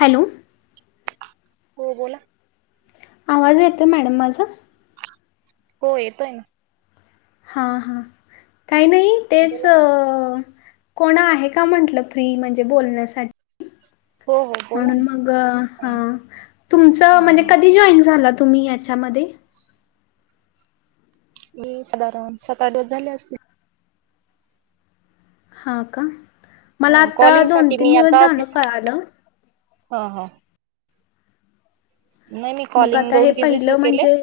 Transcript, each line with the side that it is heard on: left: Hello
right: हो बोला
left: आवाज येतो मॅडम माझा
right: हो येतोय ना
left: हा हा काही नाही तेच
right: बोला
left: अ कोण आहे का म्हंटलं फ्री म्हणजे बोलण्यासाठी
right: हो हो बोला
left: म्हणून
right: ना
left: मग हा तुमचं
right: ह
left: म्हणजे
right: ह
left: कधी जॉईन झाला तुम्ही याच्यामध्ये
right: साधारण सात आठ वाज झाले असते
left: हा का मला
right: ह
left: आता
right: कॉलिंग
left: दोन
right: साठी
left: तीन
right: मी
left: दिवस
right: आता
left: जाणं
right: तीस
left: का आलं
right: ह ह नाही मी
left: मग
right: कॉलिंग
left: आता हे
right: दोन तीन
left: पहिलं
right: रिसीव्ह केले
left: म्हणजे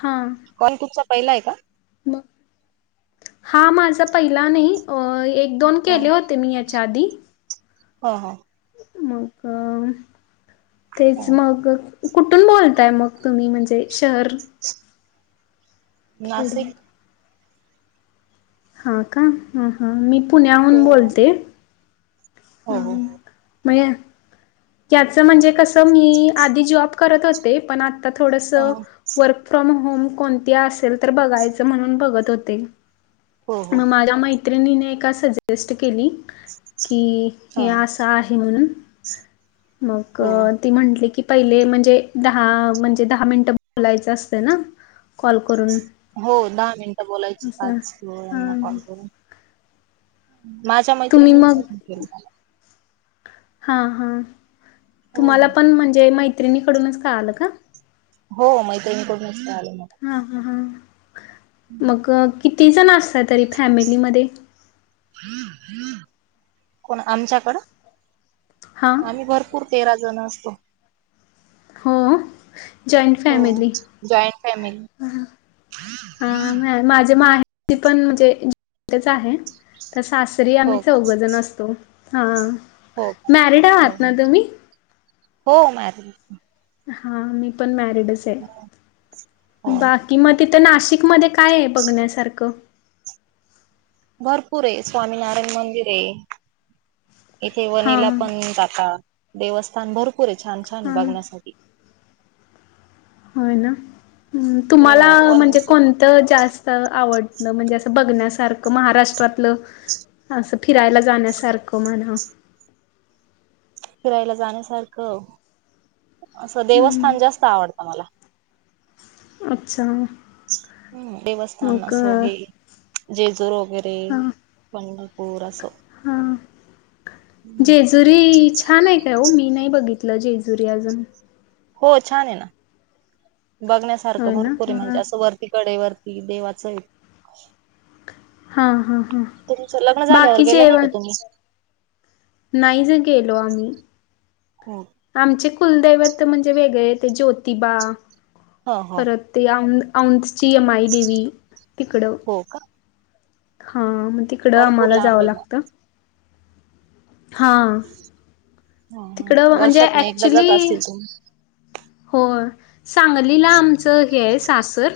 left: हां
right: कॉल कुठचा पहिलाय का
left: मग हा माझा पहिला नाही एक दोन केले होते मी च्यादी
right: हो हो
left: मग
right: ह
left: तेच मग कुठून बोलताय मग तुम्ही म्हणजे शहर खेड
right: नाशिक
left: हा का ह हा मी
right: हो
left: पुण्याहून बोलते
right: हो
left: हम
right: हो
left: मगे याच म्हणजे कसं मी आधी जॉब करत होते पण आता थोडस
right: ह
left: वर्क फ्रॉम होम कोणती असेल तर बघायचं म्हणून बघत होते
right: हो हो
left: मग माझ्या मैत्रिणीने ए सजेस्ट केली
right: ह
left: की अस आहे म्हणून मग
right: हो
left: ती म्हंटली की पहिले म्हणजे दहा म्हणजे दहा मिनिट बोलायचं असत ना कॉल करून
right: हो दहा मिनिटं बोलायची
left: असं
right: पाच क यांना
left: हां
right: कॉल करून माझ्या
left: तुम्ही
right: मैत्रिणीच
left: मग
right: केलं मला
left: हा हा
right: हो
left: तुम्हाला पण म्हणजे मैत्रिणीकडूनच का आलं का
right: हो मैत्रिणीकडूनचलं मग
left: हा ह ह मग किती जण असत तरी फॅमिलीमध्ये
right: कोण
left: हा
right: आमच्याकडं आम्ही भरपूर पूर तेरा जण असतो
left: हो जॉइंट
right: हो
left: फॅमिली
right: जॉईंट फॅमिली
left: हा माझे माहे पण म्हणजेच आहे तर सासरी आम्ही
right: हो का
left: चौघजण असतो हा
right: हो
left: मॅरिड
right: हो
left: आहात ना
right: हो
left: तुम्ही?
right: हो म
left: हा मी पण मॅरिडच आहे
right: हो ना.
left: बाकी मग तिथं नाशिक म काय आहे बघण्यासारखं
right: भरपूर आहे स्वामीनारायण मंदिर आहे इथे
left: हा
right: वनीला पण जाता देवस्थान भरपूर पुरे छान छान
left: हा.
right: बघण्यासाठी
left: होय ना
right: हो
left: तुम्हाला म्हणजे
right: वणीच
left: कोण. जास्त आवडलं म्हणजे असं बघण्यासारखं महाराष्ट्रातलं असं फिरायला जाण्यासारखं म्हणा.
right: फिरायला जाण्यासारखं असं
left: हम्म
right: देवस्थानं जास्त आवडतं मला
left: अच्छा.
right: हम्म देवस्थान
left: मग
right: असो हे जेजुरी वगैरे
left: हा
right: पंढरपूर असो
left: हा जी जेजुरी छान आहे काय हो मी नाही बघितलं जेजुरी अजून
right: हो छान आहे ना बघण्यासारखं
left: होय ना
right: भरपूर आहे म्हणजे
left: हा
right: असं वरती कडे वरती कि देवाचं
left: हा हा हा
right: तुमचं लग्न झाल्यावर
left: बाकी
right: गेलं नाही.
left: जेवण
right: तुम्ही
left: नाही गेलो आम्ही.
right: होम,
left: आमचे कुलदैवत म्हणजे वेगळे ते ज्योतिबा
right: ह ह
left: परत आमची माई देवी तिकडं
right: हो का
left: हां मग ते तिकडं
right: भरपूर
left: आम्हाला
right: लांब
left: जावं
right: आहे मग
left: लागतं हा तिकडं
right: ह
left: म्हणजे
right: वर्षातन एकदा जात
left: ऍक्चुली.
right: असतील तुम्ही
left: हो सांगलीला आमचं हे सासर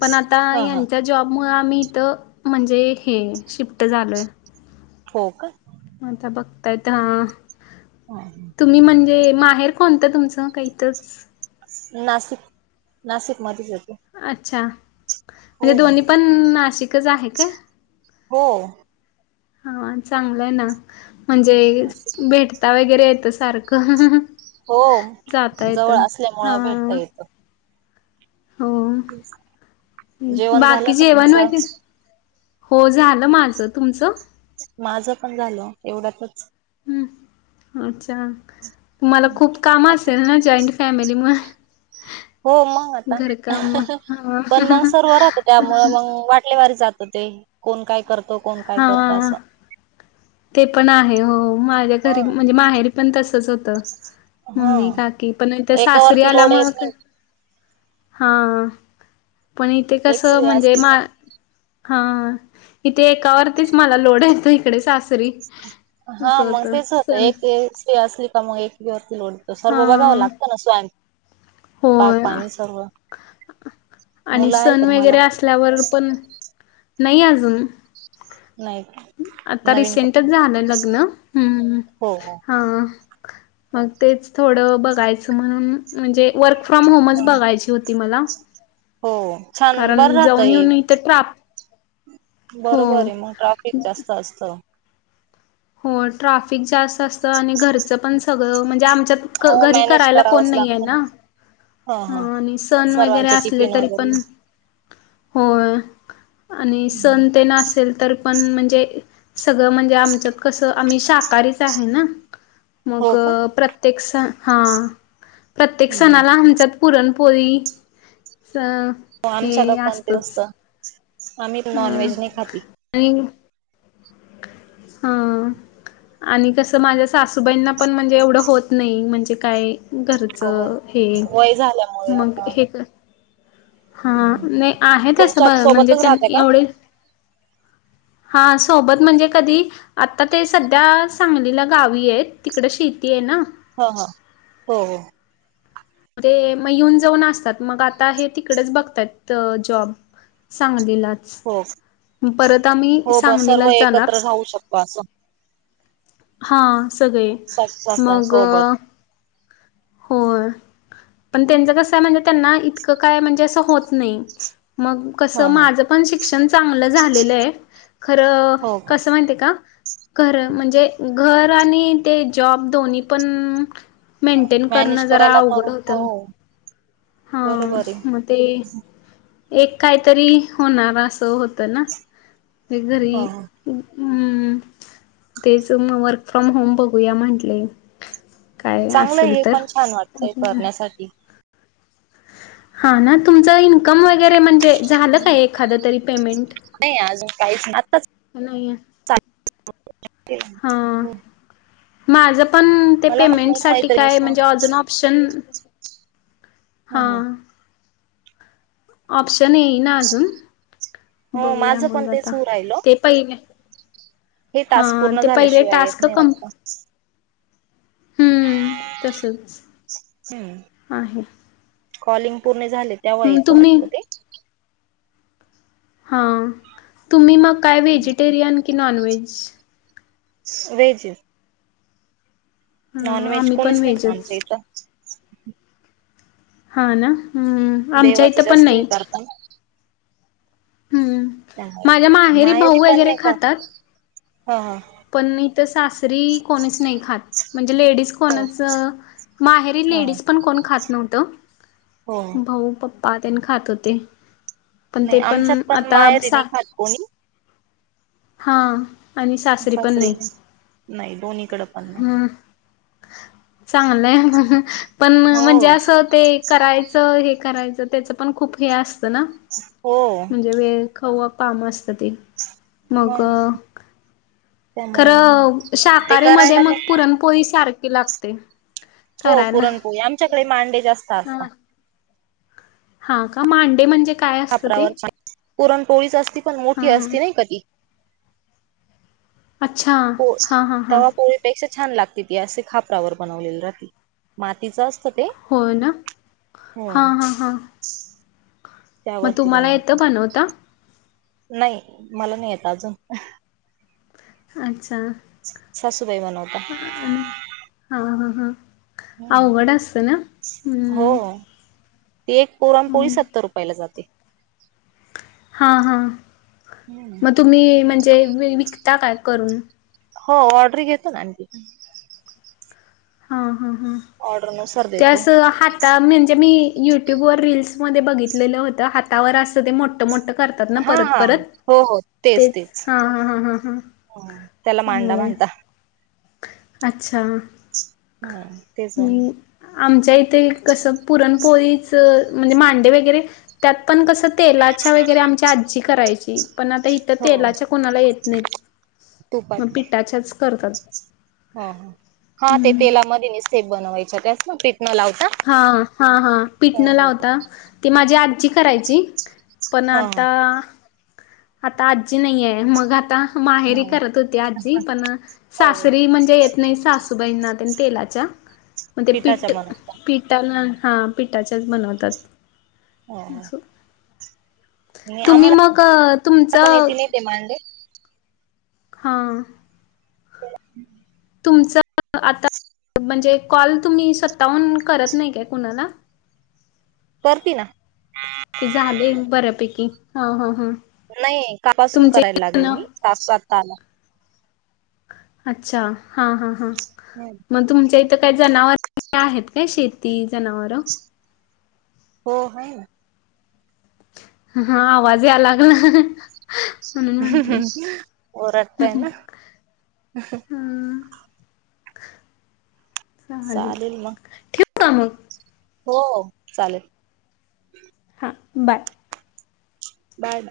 left: पण
right: ह ह
left: यांचा जॉब मुळे आम्ही इथं म्हणजे हे शिफ्ट झालोय
right: हो का.
left: आता बघतायतं ह.
right: ह. ह.
left: तुम्ही म्हणजे माहेर कोणतं तुमचं काय इथंच
right: नाशिक नाशिक मध्येचं येतो.
left: अच्छा म्हणजे दोन्ही पण नाशिकचं आहे का.
right: हो.
left: हा चांगलंय ना म्हणजे
right: नाशिक
left: भेटता वगैरे येतं सारखं.
right: हो
left: जाता
right: जवळ
left: येतं हा
right: असल्यामुळं भेटता येतं
left: हो
right: जेवण झालं
left: बाकी
right: का
left: जेवण
right: तुमचं
left: वगैरे. हो झालं माझं तुमचं.
right: माझं पण झालं एवढ्यातचं.
left: हम्म अच्छा. त मला
right: हं.
left: खूप काम
right: आता
left: असेल ना जॉईंट फॅमिलीमुळे
right: हो मग आता पण मग
left: हा
right: सर्व राहत त्यामुळे मगं वाट कोणत्या वारी जात होते ते कोण काय करतो कोण काय करतं
left: हा
right: असं.
left: ते पण आहे हो माझ्या घरी म्हणजे
right: ह
left: माहेरी पण तसचं होतं. मम्मी
right: ह
left: काकी पण त्या सासरी
right: एकावरती
left: आल्या
right: लोड येत
left: मगं.
right: नाही
left: हा पण इथे कस
right: एक्सरे
left: म्हणजे
right: असली
left: माहेरी हा इथे एकावरतीच मला लोड येतो इकडे सासरी.
right: हा
left: असं
right: मग
left: होत
right: तेच होतं
left: सण
right: एक स्त्री असली का मग एकवरती लोड देतो सर्व
left: हा
right: बघावं लागतं ना स्वयंपाक स्वयंपाक
left: होय
right: पाणी सर्व
left: आणि
right: मुलं आहेत
left: सण
right: का तुम्हाला
left: वगैरे असल्यावर पण नाही अजून
right: नाही का?
left: आता
right: नवीन
left: रिसेंटच
right: कपडा
left: झालं लग्न ह.
right: हो हो
left: हा मग तेच थोड बघायच म्हणून म्हणजे वर् फ्रॉम होमच
right: हा.
left: बघायची होती मला
right: हो छान बरं
left: कारण
right: राहत
left: जाऊन
right: हे
left: येऊन इथ ट्राप हो
right: बरोबर आहे मग ट्राफिक जास्त असतं.
left: हो ट्राफिक जास्त असतं आणि घरचं पण सगळं म्हणजे आमच्यात
right: हो
left: घरी
right: मॅनेज
left: करायला कोण
right: करावंच
left: नाही आहे
right: लागतं
left: ना. ह आणि सण वगैरे
right: सर्वांचे
left: असले
right: टिफिन
left: तरी
right: वगैरे
left: पण हो आणि
right: हम्म.
left: सण ते न असेल तर पण म्हणजे सगळं म्हणजे आमच कसं आम्ही शाकाहारीच आहे ना. मग
right: हो का
left: प्रत्येक सण हा प्रत्येक
right: हम्म.
left: सणाला आमच्यात पुरणपोळी अ
right: आमच्याला पण तेव असत आम्ही
left: हं
right: नॉनव्हेज नाही खाती
left: आणि हा. आणि कसं माझ्या सासूबाईंना पण म्हणजे एवढं होत नाही म्हणजे काय?
right: हो
left: घरचं हे
right: वय झाल्यामुळे
left: मग
right: आता
left: हे. हा
right: हम्म.
left: नाही आहें तसें
right: तुमच्या सोबतच
left: त्यां
right: राहते का
left: एवढे हा सोबत म्हणजे कधी आता ते सध्या सांगलीला गावी आहेत तिकडं शेती आहे ना.
right: हा हा हो हो.
left: ते मग येऊन जाऊन असतात मग आता हे तिकडेच बघताय जॉब सांगलीलाचं
right: हो हो सर्व
left: जाणार.
right: एकत्र राहू शकतो असं.
left: हा सगळे.
right: स सोबत
left: हो पण त्यांच कस आहे म्हणजे त्यांना इतकं काय म्हणजे असं होत. नाही मग
right: ह
left: कस
right: ह
left: माझं पण शिक्षण चांगलं झालेलं आहे खरं
right: हो का
left: कसं माहिती का? र म्हणजे घर आणि ते जॉब दोन्ही पण मेंटेन
right: मॅनेज
left: करणं जरा
right: करायला तर
left: अवघड
right: हो
left: होतं. हा
right: बरोबर आहे
left: मग ते एक काहीतरी होणार असं होतं ना. हेगद र
right: ह
left: हम्म तेच वर्क फ्रॉम होम बघूया म्हटले.
right: चांगलंय हे पण छान वाटतंय करण्यासाठी
left: हा ना तुमचं इन्कम वगैरे म्हणजे झालं काय एखाद तरी पेमेंट
right: नाही अजून काहीच आताच.
left: प नाही.
right: [unintelligible]
left: ह माझं पण ते
right: मला म्हटलं
left: पेमेंटसाठी
right: मैत्रिणी
left: काय म्हणजे अजून ऑप्शन हां.
right: ह
left: ऑप्शन ये ना अजून
right: हो
left: बघूया
right: माझं पण
left: मग
right: तेच
left: आता
right: होऊ राहिल
left: ते. पहिले
right: हे
left: हा
right: टास्क पूर्ण
left: ते पहिले
right: झाल्याशिवाय येत
left: टास्क
right: नाही
left: कम
right: वाटत
left: हम्म तसच
right: हम्म
left: आहे.
right: कॉलिंग पूर्ण झाले तेव्हा
left: मग
right: येत
left: तुम्ही
right: वाटतं ते
left: हां तुम्ही मग काय व्हेजिटेरियन की नॉन व्हेज
right: वेज नॉन
left: हां
right: व्हेज
left: आम्ही पण
right: कोणीच नाही कामच्या
left: व्हेजच
right: इथं.
left: हा नाम् आमच्या इथं पण नाही.
right: ह.
left: हम्म माझ्या माहेरी भाऊ वगैरे खातात.
right: हा हा
left: पण इथं सासरी कोणीच नाही खात म्हणजे लेडीज
right: हो
left: कोणाच माहेरी
right: ह
left: लेडीज पण कोण खात नव्हतं
right: हो
left: भाऊ पप् पा खात होते पण
right: नाही
left: ते पण
right: आमच्यात
left: आता
right: माहेरी नाही खात कोणी
left: हा आणि
right: सासरी नाही नाही दोन्ही कडे पण नाही
left: हम्म. चांगलंय पण
right: हो
left: म्हणजे असं ते करायचं हे करायचं त्याच पण खूप हे असतं ना
right: हो
left: म्हणजे वेळ खव काम असत ते मग
right: त्यामुळे
left: खरं
right: ते
left: शाकाहारीमध्ये
right: करायला
left: मग
right: नाही
left: पुरणपोळी सारखी लागते
right: हो
left: करायला
right: पुरणपोळी आमच्याकडे मांडे जास्त
left: हा
right: असतात
left: हा का मांडे म्हणजे काय असतं ते
right: कापरावरछ पुरण टोळीच असती पण मोठी
left: हां हां
right: असती नाही कधी
left: अच्छा
right: हो
left: हां हां
right: त
left: हां
right: प ेक्षा छान लागते ती असे खापरावर बनवलेली राहते मातीच असत ते
left: होय ना
right: हो
left: हां हां हां.
right: [unintelligible]
left: मग
right: त्यावरती
left: तुम्हाला येतं
right: बनवतात
left: बनवता.
right: नाही मला नाही येत अजून
left: अच्छा.
right: सासूबाई म्हनवता
left: ह आणि हा हा हा
right: हम्म.
left: अवघड असतं ना्
right: ते एक पोराम पोळी सत्तर रुपयाला जाते
left: हा हा
right: हम्म.
left: मग तुम्ही म्हणजे विकता काय करून
right: हो ऑर्डर घेतो ना तिथ
left: हा हा हा
right: ऑर्डर नुसार देतो.
left: त्यास हात आता म्हणजे मी युट्यूब व रीलस मध्ये बघितलेलं होतं हातावर असं ते मोठ मोठं तात ना
right: हा
left: परत
right: हा
left: परत
right: हो हो
left: तेच हा ह ह ह ह
right: हो त्याला मांडा म्हणता
left: अच्छा
right: हम्म तेच बन
left: मी आमच्या इथे कसं पुरणपोळीच म्हणजे मांडे वगैरे त्यात पण कसं तेलाच्या वगैरे आमच्या आजी करायची पण आता इथं
right: हो
left: तेलाच्या कोणाला येत नाहीत मग पिठाच्याच करतात
right: ह ह हा ते
left: हम्म.
right: तेलामध्येने सेप बनवायचे त्यास ना पीठ न लावता
left: हा हा हा
right: हो
left: पिटनं
right: हो
left: लावता तेी माझी आजचीी करायची पण
right: हा
left: आता आता आजी नाहीये मग आता माहेरी
right: हा
left: करत होती आजी पण
right: हो
left: सासरी म्हणजे नाही सासूबाईंना त्यांनी तेलाच्या मग ते
right: पिठाच्या
left: पीठ
right: बनवता
left: पिठाला हा पिठाच्याच बनवतात
right: ह हा
left: असं तुम्ही मग तुमच
right: पण येती नाही ते मांडे
left: हां तुमचं आता म्हणजे कॉल तुम्ही सत्तावून करत नाही काय कुणाला
right: करती ना
left: की झाले बऱ्यापैकी ह ह ह
right: नाही कापासून करायला लागली मी सासातता आला
left: अच्छा हा हा हा
right: हम्म
left: मग तुमच्या इथं काय जनावर आहेत काय शेती जनावरं
right: हो आहे ना.
left: हा आवाज या लागला. म्हणून म्हंटले.
right: ह् ओरडताय ना.
left: ह.
right: चालेल मग.
left: ठेवू का मग
right: हो चालेल.
left: हां बाय.
right: बाय.